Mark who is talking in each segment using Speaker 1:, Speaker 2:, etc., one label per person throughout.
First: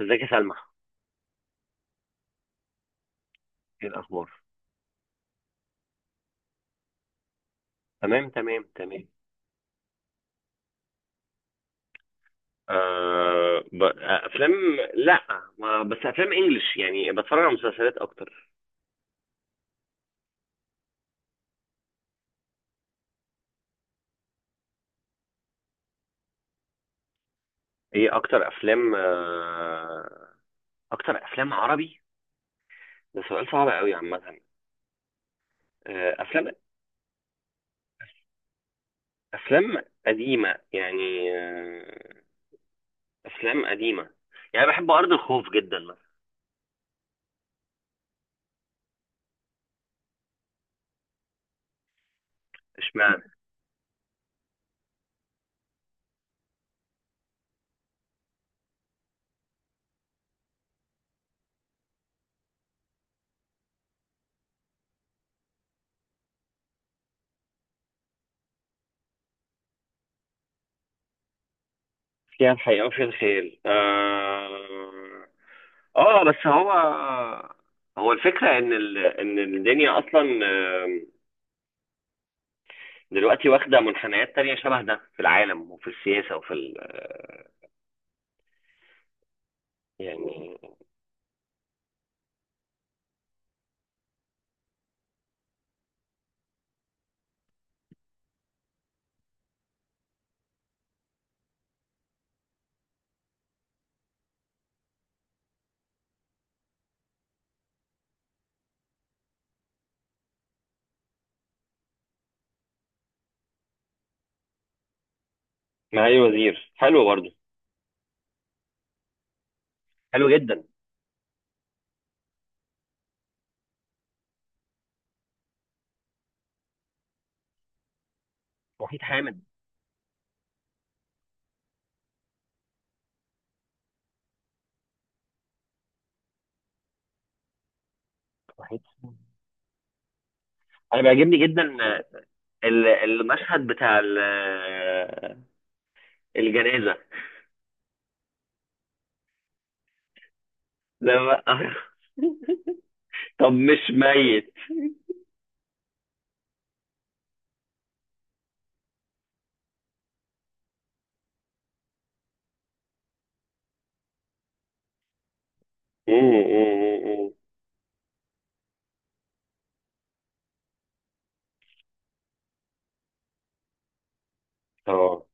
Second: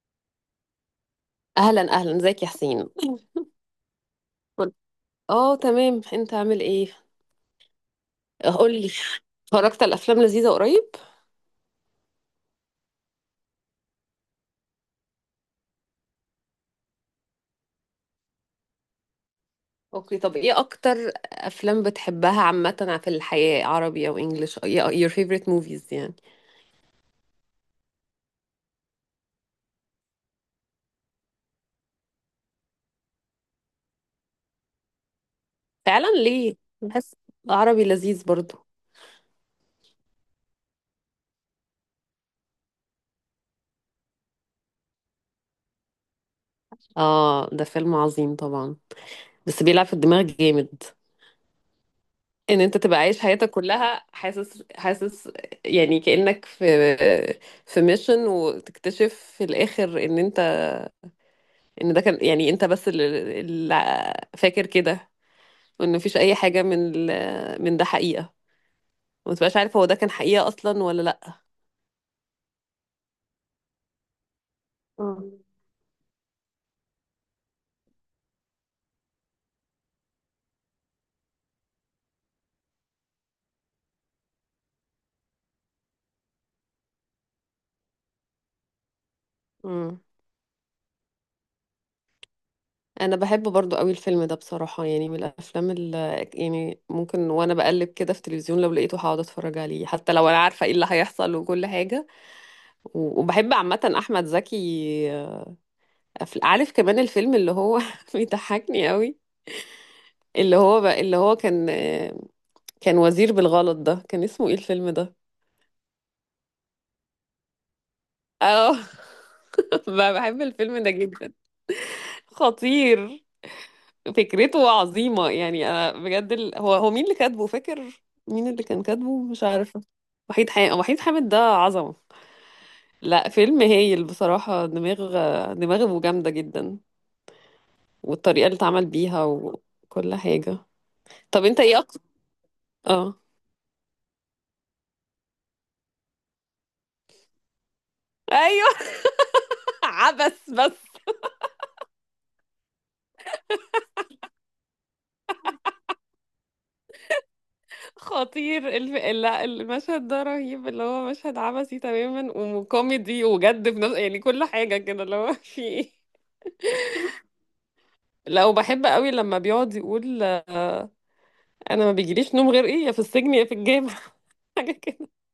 Speaker 1: ازيك يا سلمى؟
Speaker 2: اهلا اهلا، ازيك يا حسين.
Speaker 1: ايه الاخبار؟
Speaker 2: قول- اه تمام، انت عامل ايه؟
Speaker 1: تمام، تمام،
Speaker 2: قول لي،
Speaker 1: تمام.
Speaker 2: اتفرجت على افلام لذيذه قريب؟
Speaker 1: آه ب... آه، افلام. لا، ما... بس افلام انجلش، يعني بتفرج على مسلسلات اكتر.
Speaker 2: اوكي، طب ايه اكتر افلام بتحبها عامه في الحياه، عربي او انجليش؟ your favorite movies يعني.
Speaker 1: ايه اكتر افلام؟ اكتر افلام عربي. ده سؤال صعب قوي عامه.
Speaker 2: فعلا
Speaker 1: افلام،
Speaker 2: ليه؟ بحس عربي لذيذ برضو.
Speaker 1: افلام قديمه يعني. افلام قديمه، يعني بحب ارض الخوف جدا مثلا.
Speaker 2: اه ده فيلم عظيم طبعا، بس بيلعب في الدماغ جامد. ان انت تبقى عايش
Speaker 1: اشمعنى؟
Speaker 2: حياتك كلها حاسس حاسس يعني كأنك في في ميشن، وتكتشف في الاخر ان انت، ان ده كان يعني انت بس اللي فاكر كده، وان مفيش اي حاجه من ده حقيقه، وما تبقاش عارف هو ده كان حقيقه اصلا ولا لا.
Speaker 1: فيها الحقيقه وفيها الخيال.
Speaker 2: مم.
Speaker 1: اه، بس هو الفكرة ان الدنيا اصلا، آم، دلوقتي واخدة منحنيات تانية شبه ده، في العالم وفي السياسة وفي ال... آه،
Speaker 2: مم.
Speaker 1: يعني.
Speaker 2: انا بحب برضو قوي الفيلم ده بصراحه، يعني من الافلام اللي يعني ممكن وانا بقلب كده في التلفزيون لو لقيته هقعد اتفرج عليه، حتى لو انا عارفه ايه اللي هيحصل وكل حاجه. وبحب عامه احمد زكي. عارف كمان الفيلم اللي هو بيضحكني قوي، اللي هو بقى اللي هو كان كان وزير بالغلط، ده كان اسمه ايه الفيلم ده؟
Speaker 1: معالي الوزير حلو برضه.
Speaker 2: اه.
Speaker 1: حلو
Speaker 2: بحب
Speaker 1: جدا.
Speaker 2: الفيلم ده جدا. خطير. فكرته عظيمة، يعني انا بجد هو هو مين اللي كاتبه، فاكر؟ مين اللي كان
Speaker 1: وحيد
Speaker 2: كاتبه،
Speaker 1: حامد.
Speaker 2: مش عارفة. وحيد حامد. وحيد حامد ده عظمة. لا، فيلم هايل بصراحة. دماغ، دماغه جامدة جدا. والطريقة اللي
Speaker 1: وحيد
Speaker 2: اتعمل
Speaker 1: حامد.
Speaker 2: بيها وكل حاجة.
Speaker 1: انا بيعجبني
Speaker 2: طب انت
Speaker 1: جدا،
Speaker 2: ايه اكتر؟ اه.
Speaker 1: المشهد بتاع الجنازة.
Speaker 2: ايوه. عبس بس.
Speaker 1: لما طب مش ميت؟
Speaker 2: خطير لا، المشهد ده رهيب، اللي هو مشهد عبثي تماما وكوميدي وجد في نفس يعني كل حاجة كده، اللي هو في ايه.
Speaker 1: مم، مم، مم، مم.
Speaker 2: لا، وبحب قوي لما بيقعد يقول انا ما بيجيليش نوم غير ايه، يا في السجن يا في الجامع. حاجة كده.
Speaker 1: اه،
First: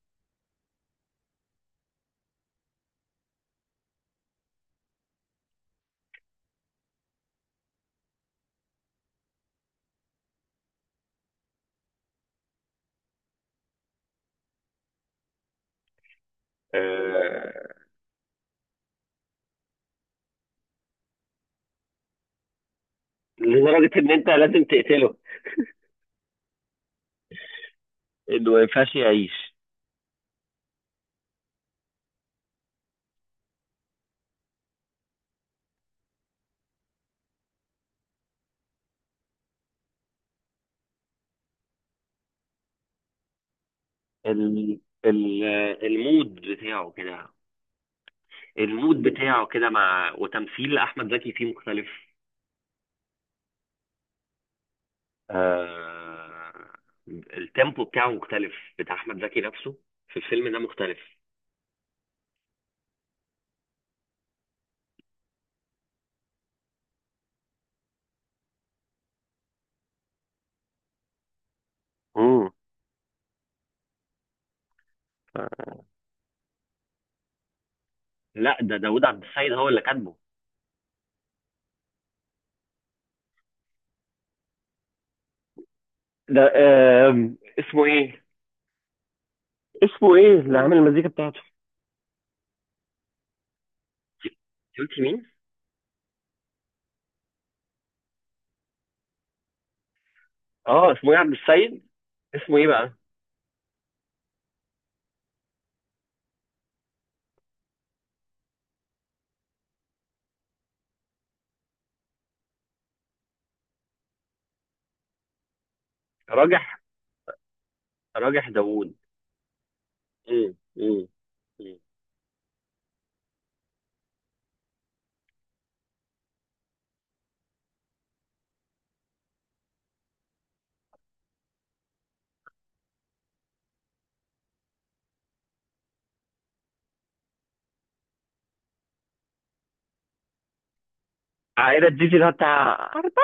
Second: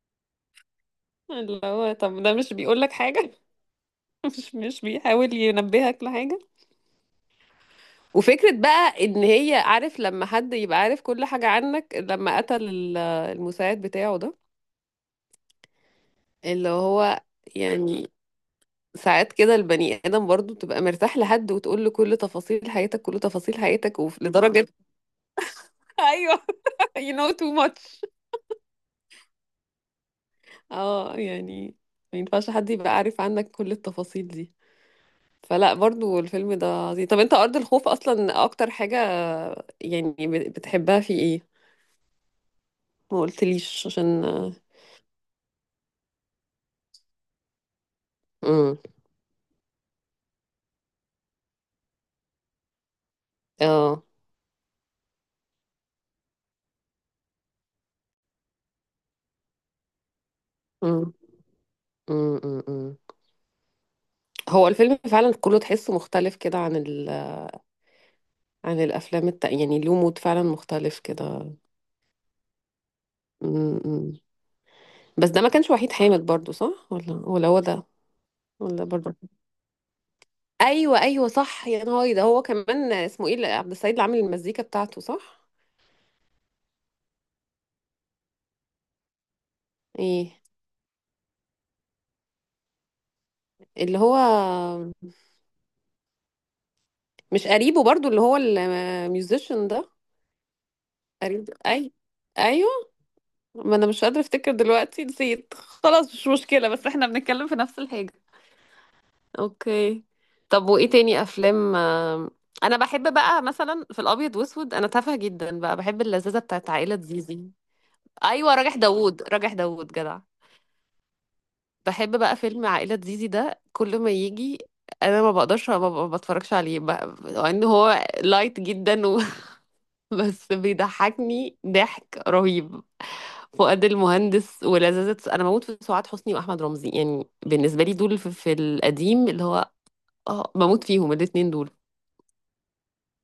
Speaker 2: اللي هو طب ده مش بيقول لك حاجة؟ مش بيحاول ينبهك لحاجة؟ وفكرة بقى ان هي عارف لما حد يبقى عارف كل حاجة عنك، لما قتل المساعد بتاعه ده، اللي هو
Speaker 1: آه،
Speaker 2: يعني ساعات كده البني آدم برضو بتبقى مرتاح لحد وتقول له كل تفاصيل حياتك، كل تفاصيل
Speaker 1: لدرجة
Speaker 2: حياتك،
Speaker 1: ان انت لازم
Speaker 2: ولدرجة.
Speaker 1: تقتله.
Speaker 2: ايوه. you know too much.
Speaker 1: انه ما ينفعش يعيش.
Speaker 2: اه يعني ما ينفعش حد يبقى عارف عنك كل التفاصيل دي. فلا برضو الفيلم ده عظيم. طب انت أرض الخوف أصلا أكتر حاجة يعني بتحبها في ايه؟ ما قلتليش عشان.
Speaker 1: ال... ال... المود بتاعه كده.
Speaker 2: امم.
Speaker 1: المود بتاعه كده، مع وتمثيل احمد زكي فيه مختلف.
Speaker 2: اه.
Speaker 1: آه... التيمبو بتاعه مختلف. بتاع احمد زكي نفسه في الفيلم ده مختلف.
Speaker 2: امم. امم. أمم. هو الفيلم فعلا كله تحسه مختلف كده عن الافلام التانية، يعني له مود فعلا مختلف كده.
Speaker 1: امم.
Speaker 2: امم. أمم. بس ده ما كانش وحيد حامد برضو، صح ولا هو ده؟
Speaker 1: لا، ده
Speaker 2: ولا
Speaker 1: داوود
Speaker 2: برضو.
Speaker 1: عبد السيد هو اللي كاتبه.
Speaker 2: ايوه ايوه صح، يا نهاري، ده هو كمان. اسمه ايه عبد السعيد اللي عامل المزيكا بتاعته، صح؟
Speaker 1: ده اسمه ايه؟ اسمه
Speaker 2: ايه
Speaker 1: ايه اللي عامل المزيكا بتاعته؟
Speaker 2: اللي هو
Speaker 1: قلت مين؟
Speaker 2: مش قريبه برضو، اللي هو الميوزيشن ده؟
Speaker 1: اه، اسمه ايه؟ عبد
Speaker 2: قريب
Speaker 1: السيد،
Speaker 2: اي.
Speaker 1: اسمه ايه
Speaker 2: ايوه.
Speaker 1: بقى؟
Speaker 2: ما انا مش قادره افتكر دلوقتي، نسيت خلاص، مش مشكله بس احنا بنتكلم في نفس الحاجه. اوكي. طب وايه تاني افلام؟ انا بحب بقى مثلا في الابيض واسود، انا تافهه جدا بقى، بحب اللذاذه بتاعت
Speaker 1: راجح.
Speaker 2: عائله زيزي.
Speaker 1: راجح
Speaker 2: ايوه راجح
Speaker 1: داوود.
Speaker 2: داوود، راجح داوود جدع.
Speaker 1: مم، مم، مم.
Speaker 2: بحب بقى فيلم عائلة زيزي ده كل ما يجي انا ما بقدرش ما بتفرجش عليه بقى، مع ان هو لايت جدا بس بيضحكني ضحك رهيب. فؤاد المهندس ولذاذة، انا بموت في سعاد حسني واحمد رمزي، يعني بالنسبه لي دول في القديم اللي هو، اه بموت فيهم الاتنين دول.
Speaker 1: عائلة جيجي، اللي هو بتاع أربابة.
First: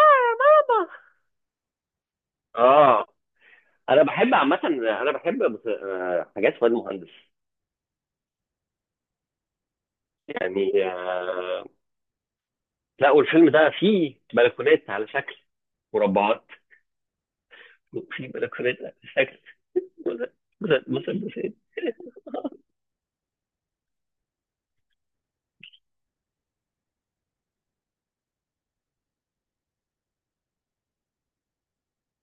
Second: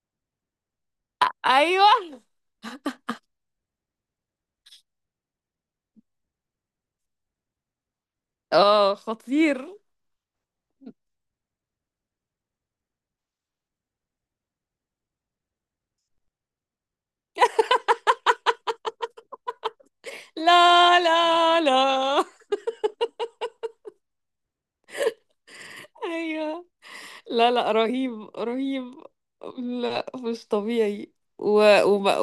Speaker 2: ايوه.
Speaker 1: اه، انا بحب عامة، انا بحب حاجات فؤاد مهندس.
Speaker 2: اه خطير.
Speaker 1: يعني لا، والفيلم ده فيه بلكونات على شكل مربعات، وفيه بلكونات على شكل
Speaker 2: لا
Speaker 1: مثلثات.
Speaker 2: لا لا. ايوه. لا لا، رهيب رهيب. لا مش طبيعي. و... وب...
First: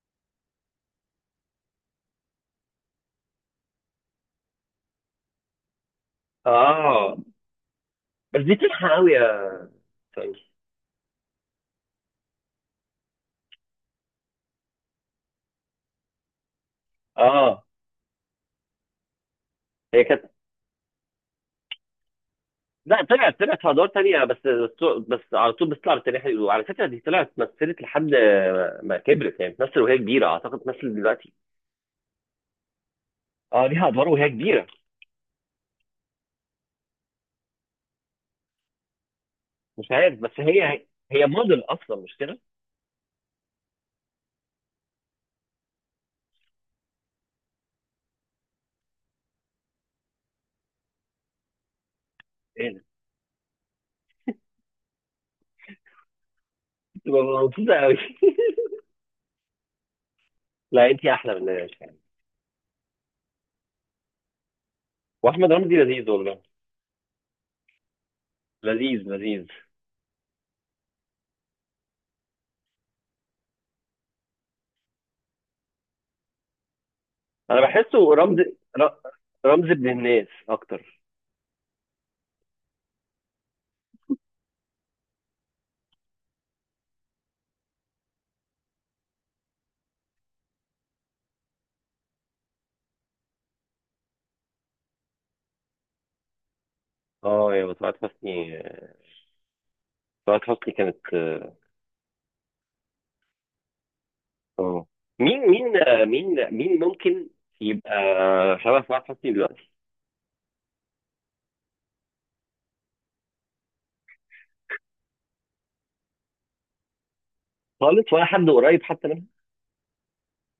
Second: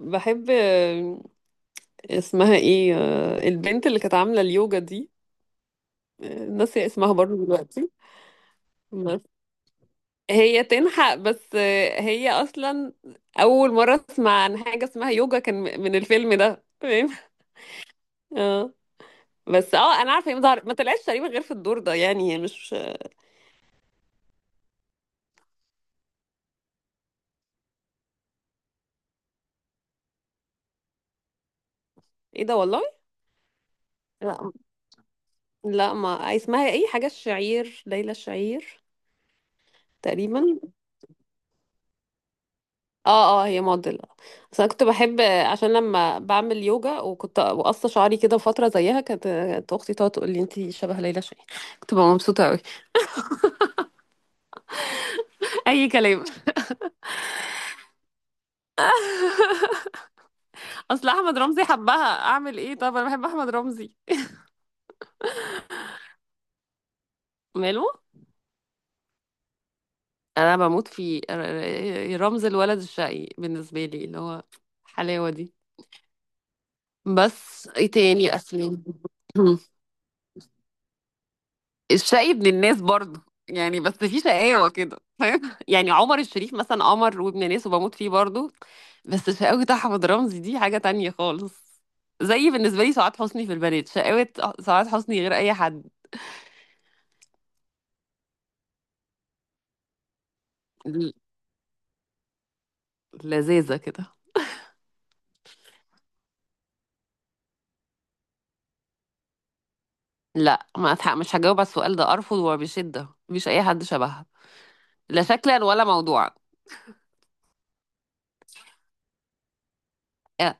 Speaker 2: وبحب. اسمها ايه البنت اللي كانت عاملة اليوجا دي؟ ناسية اسمها
Speaker 1: اه،
Speaker 2: برضه دلوقتي.
Speaker 1: بس دي تلحق قوي
Speaker 2: بس.
Speaker 1: يا فندم.
Speaker 2: هي تنحق بس، هي اصلا اول مرة اسمع عن حاجة اسمها يوجا كان من الفيلم ده، فاهم؟
Speaker 1: اه
Speaker 2: اه. بس اه
Speaker 1: هي
Speaker 2: انا
Speaker 1: كانت،
Speaker 2: عارفة هي ما طلعتش تقريبا غير في الدور ده، يعني هي مش.
Speaker 1: لا، طلعت، طلعت في ادوار تانية، بس، بس على طول بتطلع بالتاريخ. وعلى فكرة دي طلعت مثلت لحد ما كبرت، يعني بتمثل وهي كبيرة، اعتقد بتمثل دلوقتي.
Speaker 2: ايه ده والله؟
Speaker 1: اه، ليها ادوار وهي
Speaker 2: لا
Speaker 1: كبيرة.
Speaker 2: لا. ما اسمها ايه، حاجة الشعير، ليلى الشعير.
Speaker 1: مش عارف، بس
Speaker 2: تقريبا.
Speaker 1: هي، هي موديل اصلا مش كده؟
Speaker 2: اه اه هي موديل. بس انا كنت بحب عشان لما بعمل يوجا وكنت بقص شعري كده فتره زيها، كانت كانت اختي تقعد تقول لي انت شبه ليلى شاهين، كنت ببقى مبسوطه قوي.
Speaker 1: ايه ده؟
Speaker 2: اي كلام.
Speaker 1: تبقى مبسوطه قوي؟ لا، انت
Speaker 2: اصل
Speaker 1: احلى
Speaker 2: احمد
Speaker 1: من ده.
Speaker 2: رمزي
Speaker 1: يعني،
Speaker 2: حبها، اعمل ايه؟ طب انا بحب احمد رمزي.
Speaker 1: واحمد رمزي لذيذ والله.
Speaker 2: ماله.
Speaker 1: لذيذ لذيذ.
Speaker 2: انا بموت في رمز الولد الشقي بالنسبه لي، اللي هو الحلاوه دي.
Speaker 1: انا
Speaker 2: بس ايه
Speaker 1: بحسه
Speaker 2: تاني
Speaker 1: رمز،
Speaker 2: اسلم.
Speaker 1: ر- رمز ابن الناس اكتر.
Speaker 2: الشقي ابن الناس برضه يعني، بس في شقاوة كده، فاهم؟ يعني عمر الشريف مثلا قمر وابن ناس وبموت فيه برضه، بس شقاوة أحمد رمزي دي حاجة تانية خالص. زي بالنسبة لي سعاد حسني في البنات، شقاوة سعاد حسني غير أي حد.
Speaker 1: اه يا طلعت حسني، طلعت حسني كانت.
Speaker 2: ل- لذيذة كده.
Speaker 1: اه، مين مين آه، مين مين ممكن يبقى شبه طلعت حسني دلوقتي؟
Speaker 2: لا، ما أتح- مش هجاوب على السؤال ده، أرفض وبشدة، مفيش أي حد شبهها، لا شكلا ولا موضوعا.
Speaker 1: خالص، ولا حد قريب حتى منها؟
Speaker 2: أ-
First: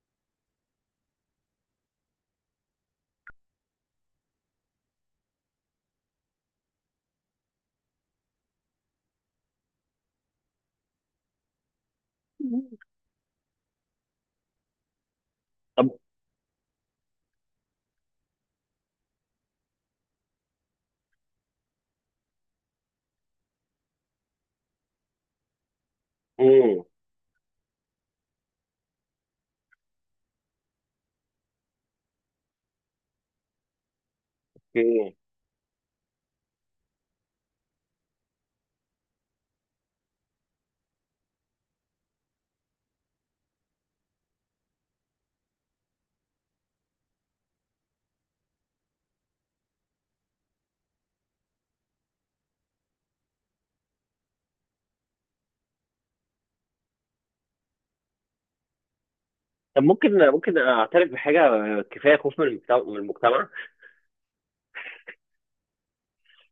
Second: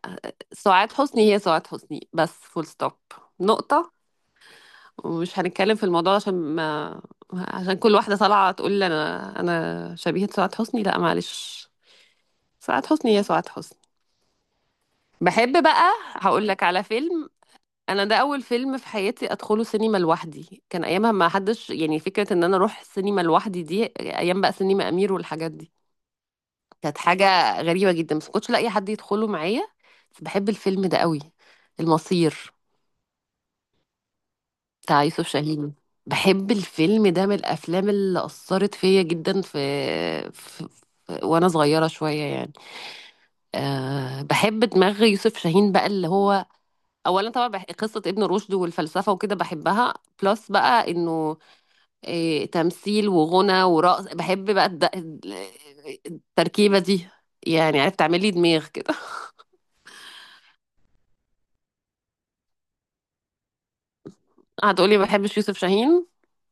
Speaker 2: سعاد حسني هي سعاد حسني، بس، فول ستوب، نقطة. ومش هنتكلم في الموضوع عشان ما، عشان كل واحدة طالعة تقول لي أنا أنا شبيهة سعاد حسني. لا، معلش، سعاد حسني هي سعاد حسني. بحب بقى.
Speaker 1: طب.
Speaker 2: هقول لك على فيلم. أنا ده أول فيلم في حياتي أدخله سينما لوحدي، كان أيامها ما حدش، يعني فكرة إن أنا أروح السينما لوحدي دي، أيام بقى سينما أمير والحاجات دي،
Speaker 1: مم.
Speaker 2: كانت حاجة غريبة جدا، بس ما كنتش لاقي حد يدخله معايا. بس بحب الفيلم ده قوي. المصير بتاع
Speaker 1: اوكي.
Speaker 2: يوسف شاهين. بحب الفيلم ده من الافلام اللي اثرت فيا جدا في... وانا صغيره شويه يعني. أه بحب دماغ يوسف شاهين بقى اللي هو، اولا طبعا قصه ابن رشد والفلسفه وكده بحبها، بلس بقى انه إيه، تمثيل وغنى ورقص، بحب بقى التركيبه دي، يعني عرفت تعمل لي دماغ كده.
Speaker 1: طب، ممكن اعترف بحاجه؟ كفايه خوف من المجتمع، من المجتمع.
Speaker 2: هتقولي ما بحبش يوسف شاهين.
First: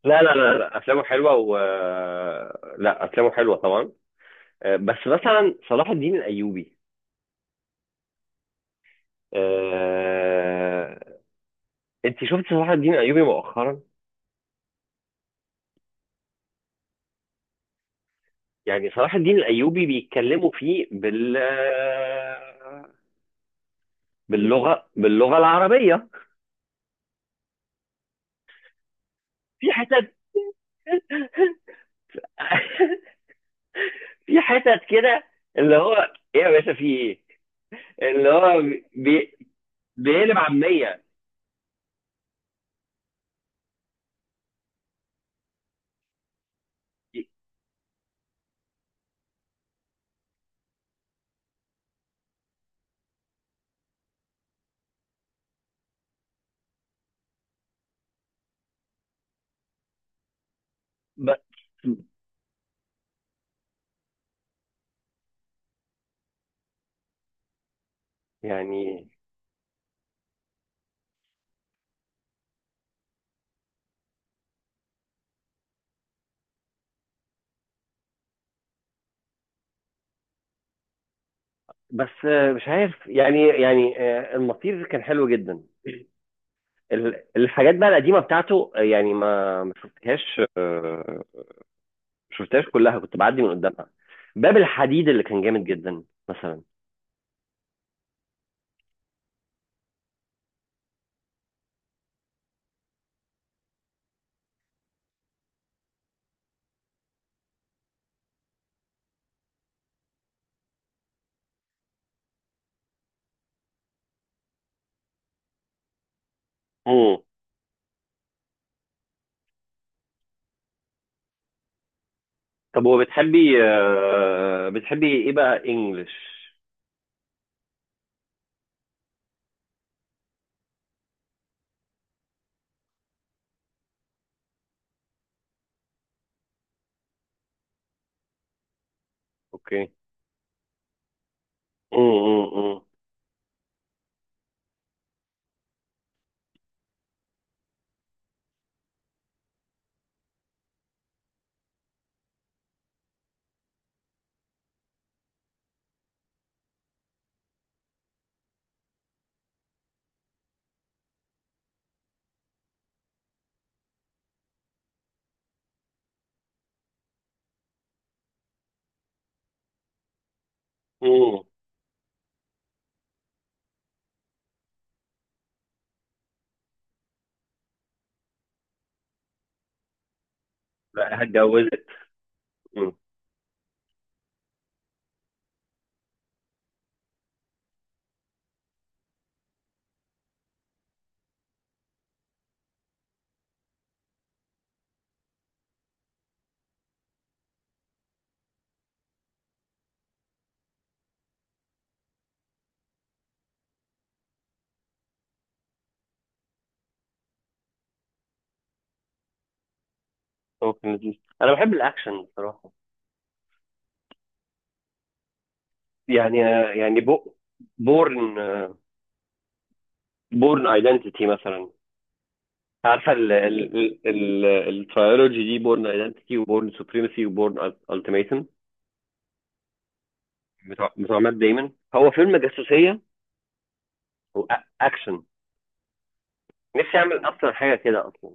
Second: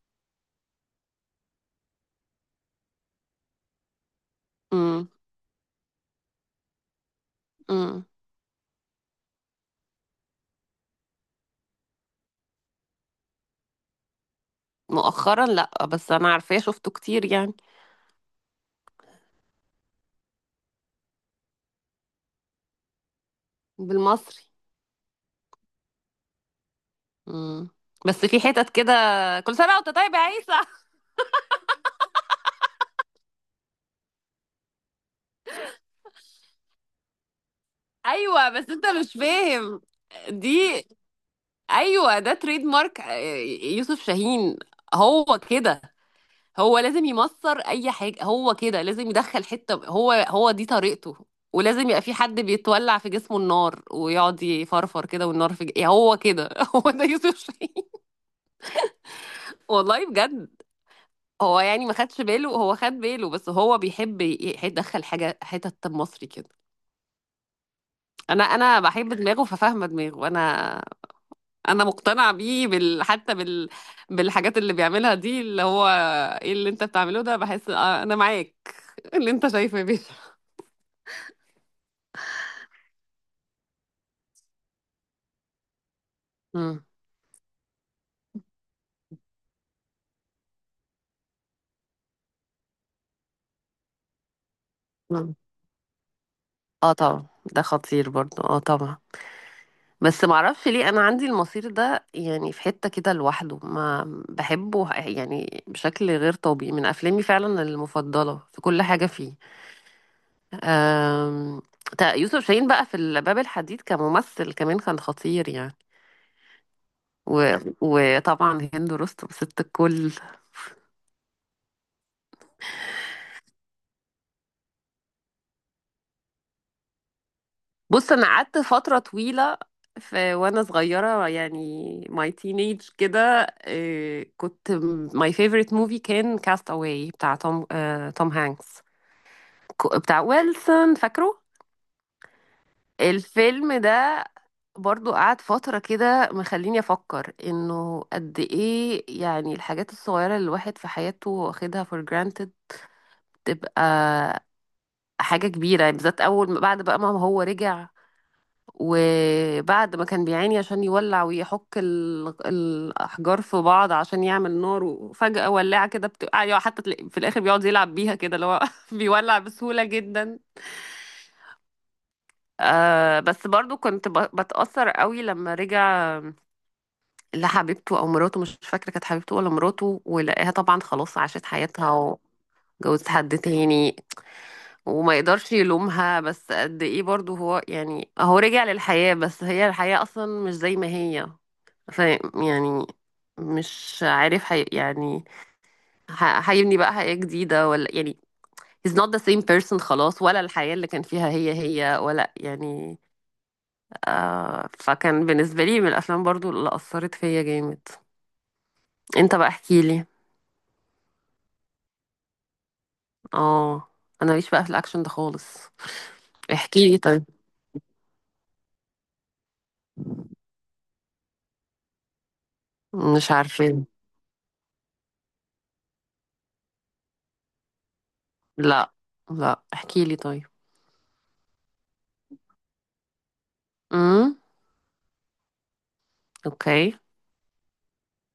Speaker 1: لا لا لا لا، افلامه حلوه، و لا افلامه حلوه طبعا. بس
Speaker 2: امم.
Speaker 1: مثلا صلاح الدين الايوبي.
Speaker 2: امم.
Speaker 1: آه، انت شفت صلاح الدين الايوبي مؤخرا؟
Speaker 2: مؤخرا لا، بس انا عارفاه شفته كتير يعني.
Speaker 1: يعني صلاح الدين الايوبي بيتكلموا فيه
Speaker 2: بالمصري.
Speaker 1: باللغه، باللغه العربيه.
Speaker 2: مم. بس في حتت كده، كل
Speaker 1: في
Speaker 2: سنة وانت
Speaker 1: حتت
Speaker 2: طيب يا عيسى.
Speaker 1: في حتت كده، اللي هو ايه يا باشا، في ايه، اللي
Speaker 2: ايوه
Speaker 1: هو
Speaker 2: بس انت مش
Speaker 1: بي...
Speaker 2: فاهم
Speaker 1: بيقلب
Speaker 2: دي.
Speaker 1: عاميه.
Speaker 2: ايوه ده تريد مارك يوسف شاهين، هو كده، هو لازم يمصر اي حاجة، هو كده لازم يدخل حتة، هو هو دي طريقته، ولازم يبقى في حد بيتولع في جسمه النار ويقعد يفرفر كده والنار في ج... يعني هو كده هو ده يوسف شاهين. والله بجد.
Speaker 1: ب...
Speaker 2: هو يعني ما خدش باله، هو خد باله بس هو بيحب يدخل حاجة حتة مصري كده. انا
Speaker 1: يعني،
Speaker 2: بحب دماغه ففاهمه دماغه انا. انا مقتنعه بيه حتى بالحاجات اللي بيعملها دي، اللي هو ايه اللي انت بتعمله ده، بحس انا معاك اللي انت شايفه بيه.
Speaker 1: بس مش عارف، يعني، يعني المطير كان حلو جدا.
Speaker 2: مم.
Speaker 1: الحاجات بقى القديمه بتاعته، يعني ما شفتهاش، ما شفتهاش كلها، كنت بعدي من قدامها. باب الحديد اللي
Speaker 2: مم.
Speaker 1: كان جامد جدا مثلا.
Speaker 2: اه طبعا. ده خطير برضو اه طبعا. بس معرفش ليه انا عندي المصير ده يعني في حتة كده لوحده، ما بحبه يعني بشكل غير طبيعي، من افلامي فعلا المفضلة، في كل حاجة فيه. أم... يوسف شاهين بقى في الباب الحديد كممثل كمان كان خطير يعني.
Speaker 1: امم.
Speaker 2: وطبعا هند رستم ست الكل.
Speaker 1: طب، وبتحبي بتحبي ايه بقى انجلش؟
Speaker 2: بص انا قعدت فتره طويله في وانا صغيره يعني، ماي تينيج كده، إيه، كنت ماي فيفورت موفي كان كاست اواي بتاع توم، توم هانكس،
Speaker 1: اوكي.
Speaker 2: بتاع ويلسون، فاكره
Speaker 1: امم،
Speaker 2: الفيلم ده؟ برضو قعد فترة كده مخليني أفكر إنه قد إيه يعني الحاجات الصغيرة اللي الواحد في حياته واخدها for granted تبقى حاجة كبيرة، يعني بالذات أول ما بعد بقى ما هو رجع، وبعد ما كان بيعاني عشان يولع ويحك الأحجار في بعض عشان يعمل نار، وفجأة ولاعة كده بتبقى، يعني حتى تلاقي، في الآخر بيقعد يلعب بيها كده اللي هو بيولع بسهولة جدا.
Speaker 1: امم.
Speaker 2: آه بس برضو كنت بتأثر قوي لما رجع لحبيبته أو مراته، مش فاكرة كانت حبيبته ولا مراته، ولقاها طبعا خلاص
Speaker 1: بقى
Speaker 2: عاشت
Speaker 1: اتجوزت.
Speaker 2: حياتها
Speaker 1: امم.
Speaker 2: وجوزت حد تاني، وما يقدرش يلومها، بس قد ايه برضو هو يعني هو رجع للحياة بس هي الحياة اصلا مش زي ما هي. ف يعني، مش عارف حي يعني هيبني بقى حياة جديدة ولا يعني، he's not the same person خلاص، ولا الحياة اللي كان فيها هي هي، ولا يعني. آه، فكان بالنسبة لي من الأفلام برضو اللي أثرت فيا جامد. انت بقى احكيلي.
Speaker 1: اوكي لذيذ. انا بحب الاكشن بصراحه.
Speaker 2: اه. أنا ماليش بقى في الأكشن ده خالص.
Speaker 1: يعني
Speaker 2: احكيلي
Speaker 1: يعني
Speaker 2: طيب.
Speaker 1: بورن، بورن ايدنتيتي مثلا. عارفه
Speaker 2: مش
Speaker 1: ال ال
Speaker 2: عارفة.
Speaker 1: ال الترايولوجي دي، بورن ايدنتيتي وبورن سوبريمسي وبورن التيميتم؟
Speaker 2: لا لا، احكيلي طيب.
Speaker 1: بتوع مات دايمون. هو فيلم جاسوسيه
Speaker 2: Mm.
Speaker 1: واكشن.
Speaker 2: اوكي.
Speaker 1: نفسي اعمل اصلا حاجه كده اصلا.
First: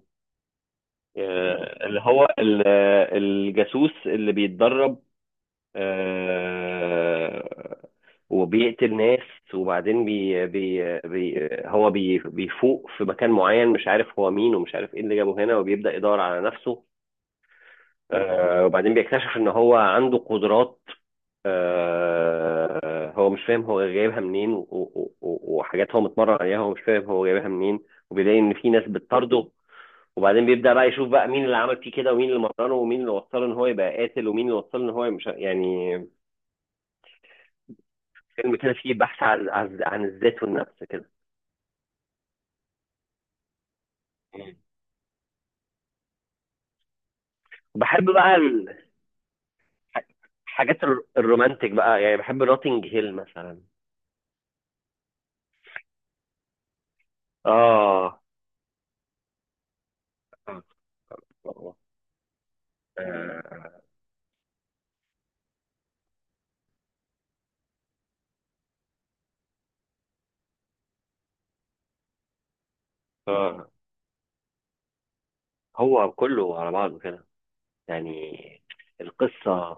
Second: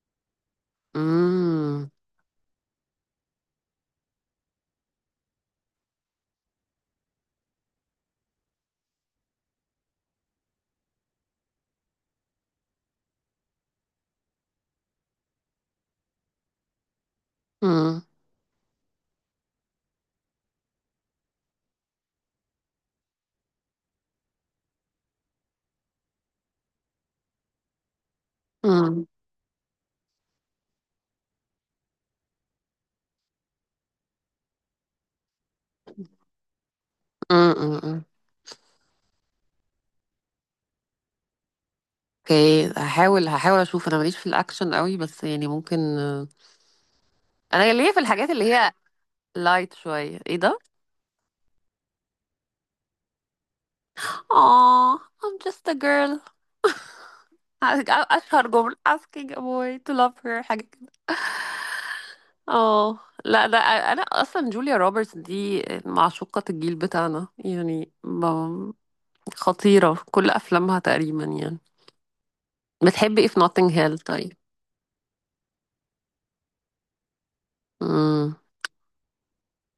Speaker 2: امم.
Speaker 1: اللي هو الجاسوس اللي بيتدرب، آه، وبيقتل ناس. وبعدين بي بي بي هو بيفوق في مكان معين، مش عارف هو مين، ومش عارف ايه اللي جابه هنا، وبيبدأ يدور على نفسه.
Speaker 2: امم.
Speaker 1: وبعدين بيكتشف ان هو عنده قدرات. هو مش فاهم هو جايبها منين، وحاجات هو متمرن عليها، هو مش فاهم هو جايبها منين. وبيلاقي ان في ناس
Speaker 2: امم.
Speaker 1: بتطارده. وبعدين بيبدأ بقى يشوف بقى مين اللي عمل فيه كده، ومين اللي مرنه، ومين اللي وصله ان هو يبقى قاتل، ومين اللي وصله ان هو مش، يعني.
Speaker 2: امم.
Speaker 1: فيلم كده فيه بحث عن عن الذات والنفس كده.
Speaker 2: اوكي هحاول هحاول اشوف، انا ماليش في الاكشن قوي بس يعني ممكن. انا ليا في
Speaker 1: وبحب
Speaker 2: الحاجات
Speaker 1: بقى
Speaker 2: اللي هي لايت شويه، ايه ده؟
Speaker 1: الحاجات الرومانتك بقى، يعني بحب نوتنج هيل مثلا.
Speaker 2: اه I'm just a girl.
Speaker 1: اه.
Speaker 2: اشهر جمله asking a boy to love her، حاجه كده.
Speaker 1: آه.
Speaker 2: اه. لا ده انا اصلا جوليا روبرتس دي معشوقة الجيل بتاعنا يعني خطيرة في كل افلامها تقريبا يعني. بتحبي ايه في
Speaker 1: آه.
Speaker 2: نوتنج هيل طيب؟
Speaker 1: هو كله على بعضه كده يعني.
Speaker 2: امم.
Speaker 1: القصة،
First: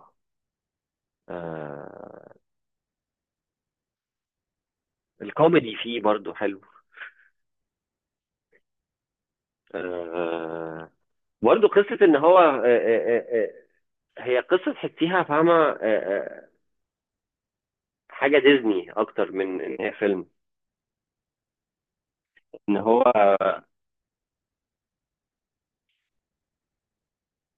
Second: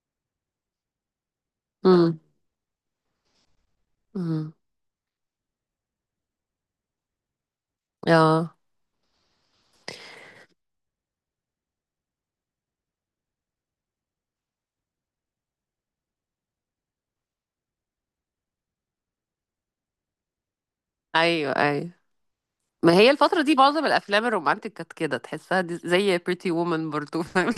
Speaker 2: امم.
Speaker 1: آه.
Speaker 2: امم.
Speaker 1: الكوميدي فيه برضو حلو.
Speaker 2: اه.
Speaker 1: آه، برضو قصة ان هو هي قصة تحسيها فاهمة. حاجة ديزني اكتر من ان هي فيلم.
Speaker 2: ايوه ايوه،
Speaker 1: ان
Speaker 2: ما
Speaker 1: هو
Speaker 2: هي الفترة دي معظم الأفلام الرومانتك كانت كده تحسها، دي زي Pretty Woman برضو فاهم.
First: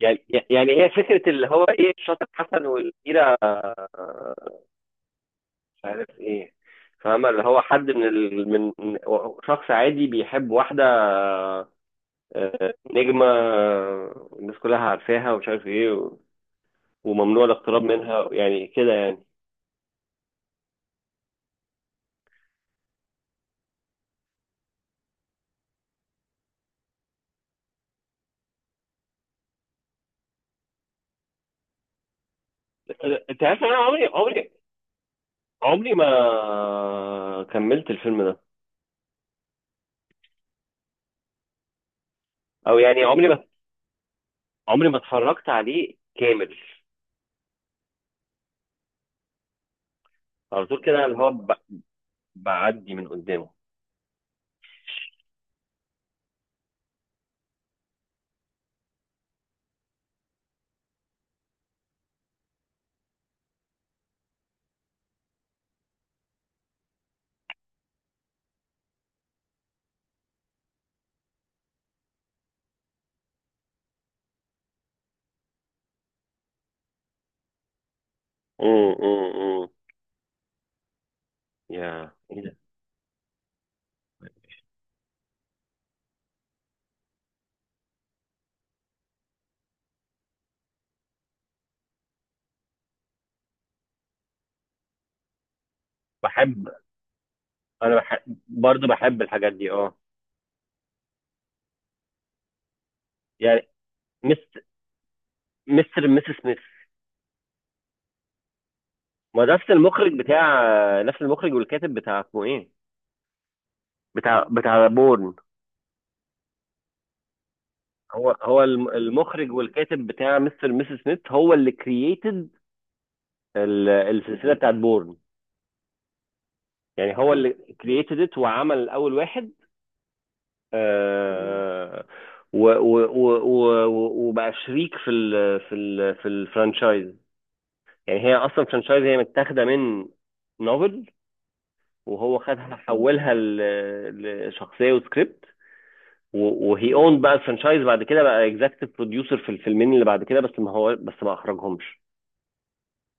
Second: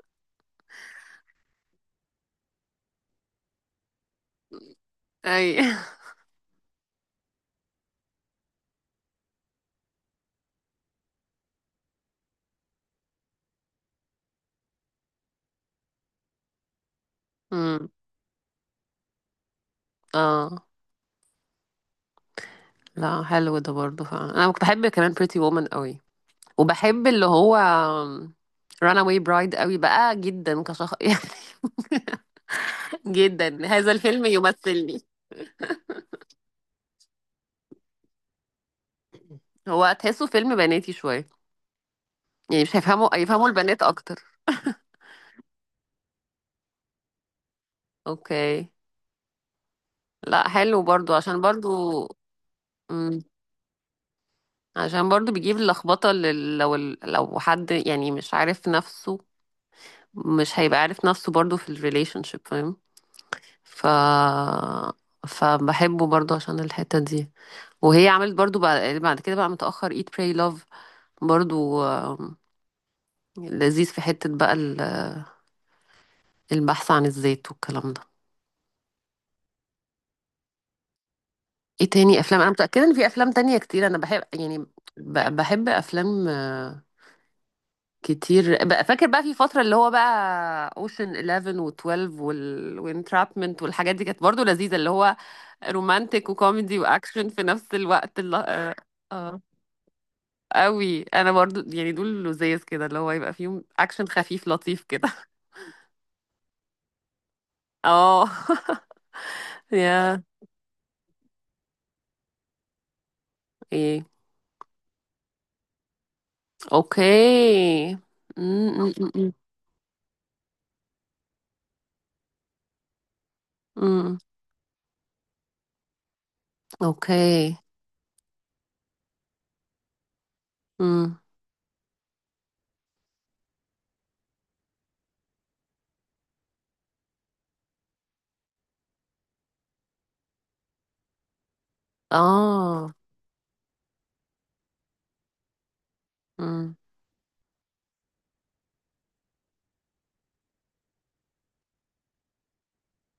Speaker 1: يعني يعني هي فكرة، اللي هو ايه، الشاطر حسن والكبيرة،
Speaker 2: أي.
Speaker 1: مش عارف ايه، فاهمة، اللي هو حد من شخص عادي بيحب واحدة نجمة، الناس كلها عارفاها، ومش عارف ايه، و- وممنوع الاقتراب
Speaker 2: امم.
Speaker 1: منها، يعني كده يعني.
Speaker 2: اه. لا حلو ده برضو فعلا، أنا كنت بحب كمان Pretty Woman قوي. وبحب اللي هو Runaway Bride قوي بقى جدا كشخص يعني،
Speaker 1: انت عارف إن
Speaker 2: جدا
Speaker 1: انا
Speaker 2: هذا
Speaker 1: عمري
Speaker 2: الفيلم
Speaker 1: عمري
Speaker 2: يمثلني.
Speaker 1: عمري ما كملت الفيلم ده؟
Speaker 2: هو تحسه فيلم بناتي شوية يعني، مش
Speaker 1: او يعني
Speaker 2: هيفهموا،
Speaker 1: عمري ما
Speaker 2: يفهموا البنات أكتر.
Speaker 1: عمري ما اتفرجت عليه كامل.
Speaker 2: اوكي. لا
Speaker 1: على
Speaker 2: حلو
Speaker 1: طول كده،
Speaker 2: برضو
Speaker 1: اللي هو
Speaker 2: عشان برضو.
Speaker 1: بعدي من
Speaker 2: امم.
Speaker 1: قدامه.
Speaker 2: عشان برضو بيجيب اللخبطة لو حد يعني مش عارف نفسه، مش هيبقى عارف نفسه برضو في الريليشن شيب، فاهم؟ ف فبحبه برضو عشان الحتة دي. وهي عملت برضو بعد كده بقى متأخر Eat Pray Love برضو، لذيذ في حتة بقى البحث عن الذات والكلام ده.
Speaker 1: امم، امم، امم.
Speaker 2: ايه
Speaker 1: يا،
Speaker 2: تاني
Speaker 1: ايه
Speaker 2: افلام؟ انا
Speaker 1: ده.
Speaker 2: متأكدة ان في افلام تانية كتير انا بحب يعني، بحب افلام كتير بقى. فاكر بقى في فترة اللي هو بقى اوشن 11 و12 وانترابمنت والحاجات دي كانت برضو لذيذة، اللي هو رومانتك
Speaker 1: بحب
Speaker 2: وكوميدي واكشن في نفس
Speaker 1: انا
Speaker 2: الوقت اللي...
Speaker 1: بحب
Speaker 2: اه.
Speaker 1: برضه،
Speaker 2: آه.
Speaker 1: الحاجات دي، اه.
Speaker 2: قوي، انا برضو يعني دول لذيذ كده اللي هو يبقى
Speaker 1: يعني
Speaker 2: فيهم اكشن خفيف
Speaker 1: مستر
Speaker 2: لطيف كده.
Speaker 1: مستر مستر سميث.
Speaker 2: اه.
Speaker 1: ما ده نفس المخرج
Speaker 2: يا
Speaker 1: بتاع، نفس المخرج والكاتب بتاع، اسمه ايه،
Speaker 2: ايه.
Speaker 1: بتاع بورن.
Speaker 2: اوكي.
Speaker 1: هو،
Speaker 2: م- م- م-
Speaker 1: المخرج والكاتب بتاع مستر ميسي سميث، هو اللي كرييتد
Speaker 2: م. م.
Speaker 1: السلسله بتاعت بورن. يعني هو اللي
Speaker 2: اوكي.
Speaker 1: كرييتد ات، وعمل اول واحد.
Speaker 2: م.
Speaker 1: آه. وبقى شريك في الفرانشايز. يعني هي اصلا فرانشايز، هي متاخده من نوفل، وهو خدها،
Speaker 2: اه.
Speaker 1: حولها لشخصيه وسكريبت.
Speaker 2: م.
Speaker 1: وهي اون بقى الفرنشايز بعد كده، بقى اكزكتيف بروديوسر في الفيلمين اللي بعد كده، بس ما اخرجهمش.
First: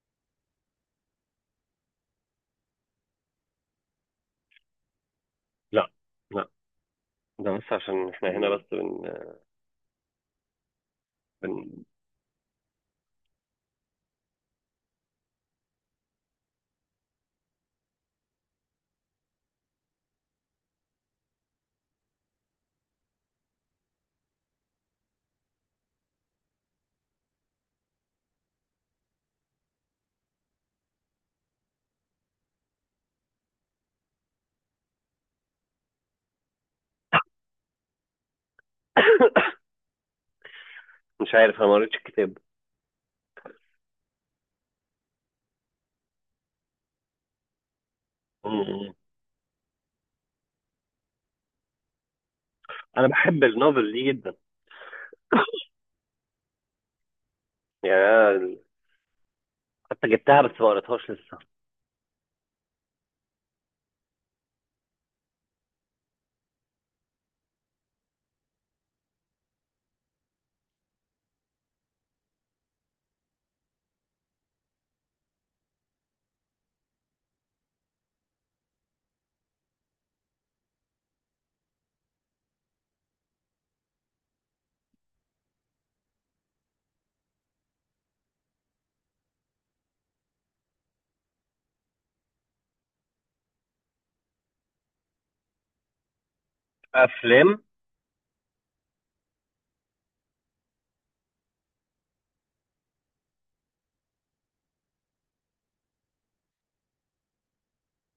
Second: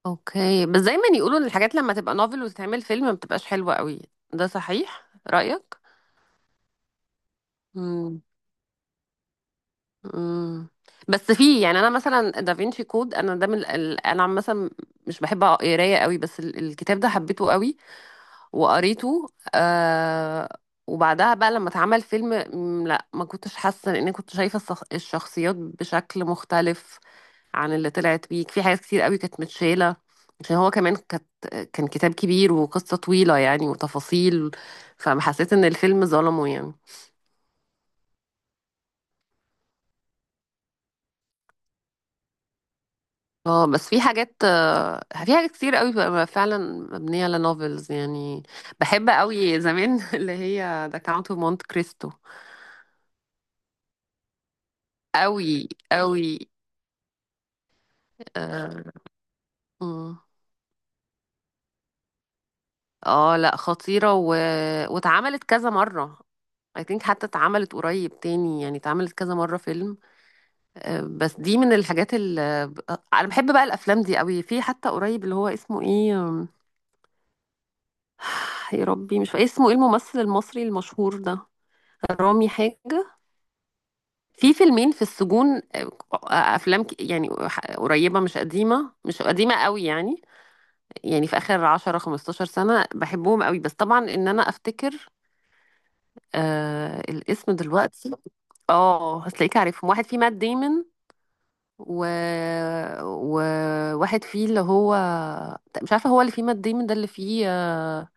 Speaker 2: اوكي، بس دايما يقولوا ان الحاجات لما تبقى نوفل وتتعمل فيلم ما بتبقاش حلوة قوي، ده صحيح رأيك؟
Speaker 1: لا، لا، ده بس عشان
Speaker 2: امم.
Speaker 1: احنا هنا، بس
Speaker 2: امم. بس في يعني،
Speaker 1: بن...
Speaker 2: انا مثلا دافينشي كود، انا ده انا مثلا مش بحب قرايه قوي بس الكتاب ده حبيته قوي وقريته. آه... وبعدها بقى لما اتعمل فيلم لا ما كنتش حاسه، لان كنت شايفه الشخصيات بشكل مختلف عن اللي طلعت بيه، في حاجات كتير قوي كانت متشالة، عشان هو كمان كانت، كان كتاب كبير وقصة طويلة يعني وتفاصيل، فحسيت ان الفيلم ظلمه يعني.
Speaker 1: مش عارف، انا ما قريتش الكتاب.
Speaker 2: اه بس في حاجات في حاجات كتير قوي بقى فعلا مبنية على نوفلز يعني.
Speaker 1: مم.
Speaker 2: بحب قوي زمان اللي هي ذا كاونت اوف مونت كريستو.
Speaker 1: انا بحب النوفل دي جدا.
Speaker 2: قوي قوي.
Speaker 1: يعني
Speaker 2: اه.
Speaker 1: حتى
Speaker 2: مم.
Speaker 1: جبتها، بس ما قريتهاش لسه.
Speaker 2: لا خطيرة واتعملت كذا مرة. I think حتى اتعملت قريب تاني يعني، اتعملت كذا مرة فيلم. بس دي من الحاجات اللي انا بحب بقى الافلام دي قوي. في حتى قريب اللي هو اسمه ايه، يا ربي مش فاكر اسمه ايه، الممثل المصري المشهور ده رامي حاجة، في فيلمين في السجون، افلام يعني قريبة، مش قديمة، مش قديمة قوي يعني، يعني في اخر 10 15 سنة، بحبهم قوي بس طبعا ان انا افتكر آه الاسم
Speaker 1: افلام
Speaker 2: دلوقتي. اه هتلاقيك عارفهم، واحد فيه مات ديمون و... وواحد فيه اللي هو، مش عارفة هو اللي فيه مات ديمون ده اللي فيه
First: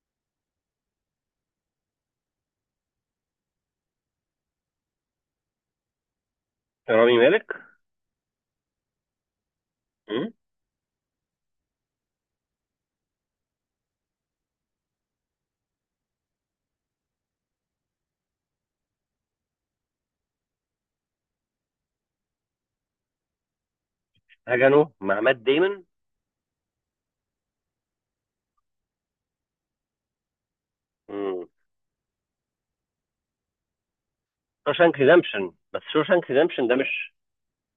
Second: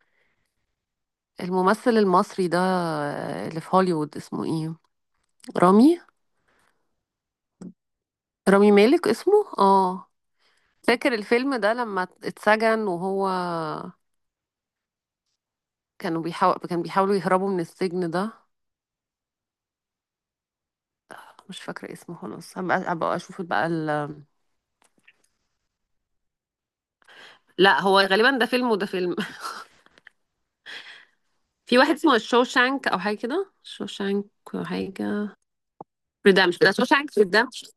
Speaker 2: الممثل المصري ده اللي في هوليوود اسمه ايه، رامي.
Speaker 1: رامي مالك.
Speaker 2: رامي مالك اسمه، اه.
Speaker 1: مم.
Speaker 2: فاكر الفيلم ده لما اتسجن وهو، كانوا بيحاول، كان بيحاولوا يهربوا من السجن ده. مش فاكرة اسمه خلاص، هبقى اشوف بقى ال...
Speaker 1: هجنو مع مات ديمون؟
Speaker 2: لا هو غالبا ده فيلم وده فيلم. في واحد اسمه شوشانك او حاجة كده، شوشانك
Speaker 1: شوشانك
Speaker 2: حاجة.
Speaker 1: ريدمشن، بس شوشانك
Speaker 2: ريدمشن،
Speaker 1: ريدمشن
Speaker 2: ده
Speaker 1: ده مش،
Speaker 2: شوشانك ريدمشن.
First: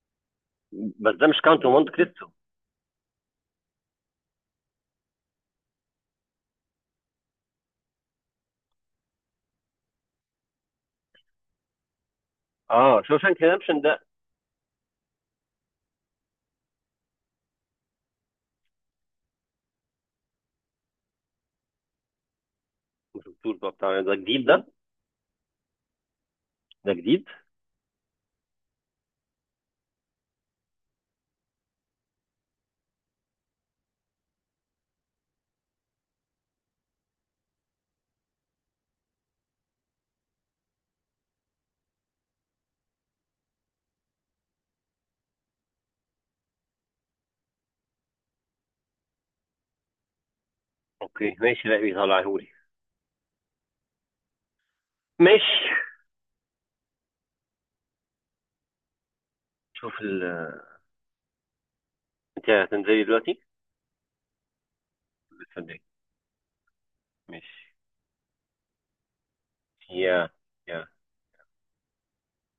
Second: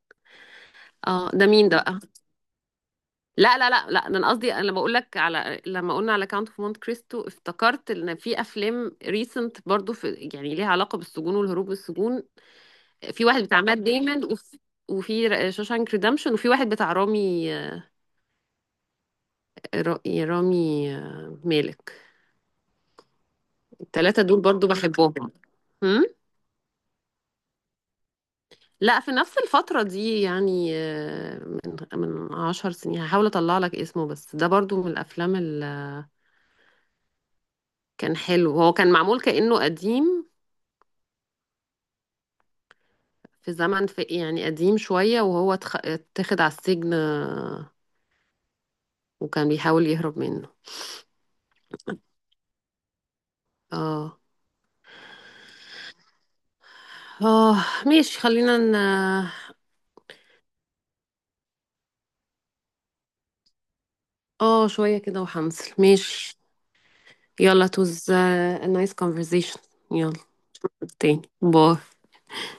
Speaker 1: بس ده
Speaker 2: اه
Speaker 1: مش
Speaker 2: ده
Speaker 1: كاونت
Speaker 2: مين
Speaker 1: اوف
Speaker 2: ده
Speaker 1: مونت
Speaker 2: بقى.
Speaker 1: كريستو.
Speaker 2: لا لا لا لا، ده انا قصدي انا بقول لك على، لما قلنا على كاونت اوف مونت كريستو افتكرت ان في افلام ريسنت برضو، في يعني ليها علاقه بالسجون والهروب من السجون.
Speaker 1: اه،
Speaker 2: في
Speaker 1: شوشانك
Speaker 2: واحد بتاع مات
Speaker 1: ريدمشن ده.
Speaker 2: ديمون، وفي وفي شوشانك ريدمشن، وفي واحد بتاع رامي، رامي مالك.
Speaker 1: ما شفتوش بقى بتاع ده
Speaker 2: الثلاثه دول
Speaker 1: جديد؟ ده
Speaker 2: برضو بحبهم. هم؟
Speaker 1: ده جديد.
Speaker 2: لا في نفس الفتره دي يعني من من 10 سنين. اطلع لك اسمه، بس ده برضو من الافلام اللي كان حلو، هو كان معمول كانه قديم في زمن، في يعني قديم شوية، وهو اتاخد على السجن وكان بيحاول يهرب منه.
Speaker 1: اوكي ماشي، لا بيطلعهولي.
Speaker 2: اه.
Speaker 1: ماشي.
Speaker 2: اه ماشي خلينا ن...
Speaker 1: شوف ال آه، انت هتنزلي دلوقتي؟
Speaker 2: اه شوية كده وحنصل،
Speaker 1: صدقني.
Speaker 2: ماشي. يلا
Speaker 1: ماشي.
Speaker 2: it was a nice conversation. يلا.
Speaker 1: يا. يا.
Speaker 2: تاني باي.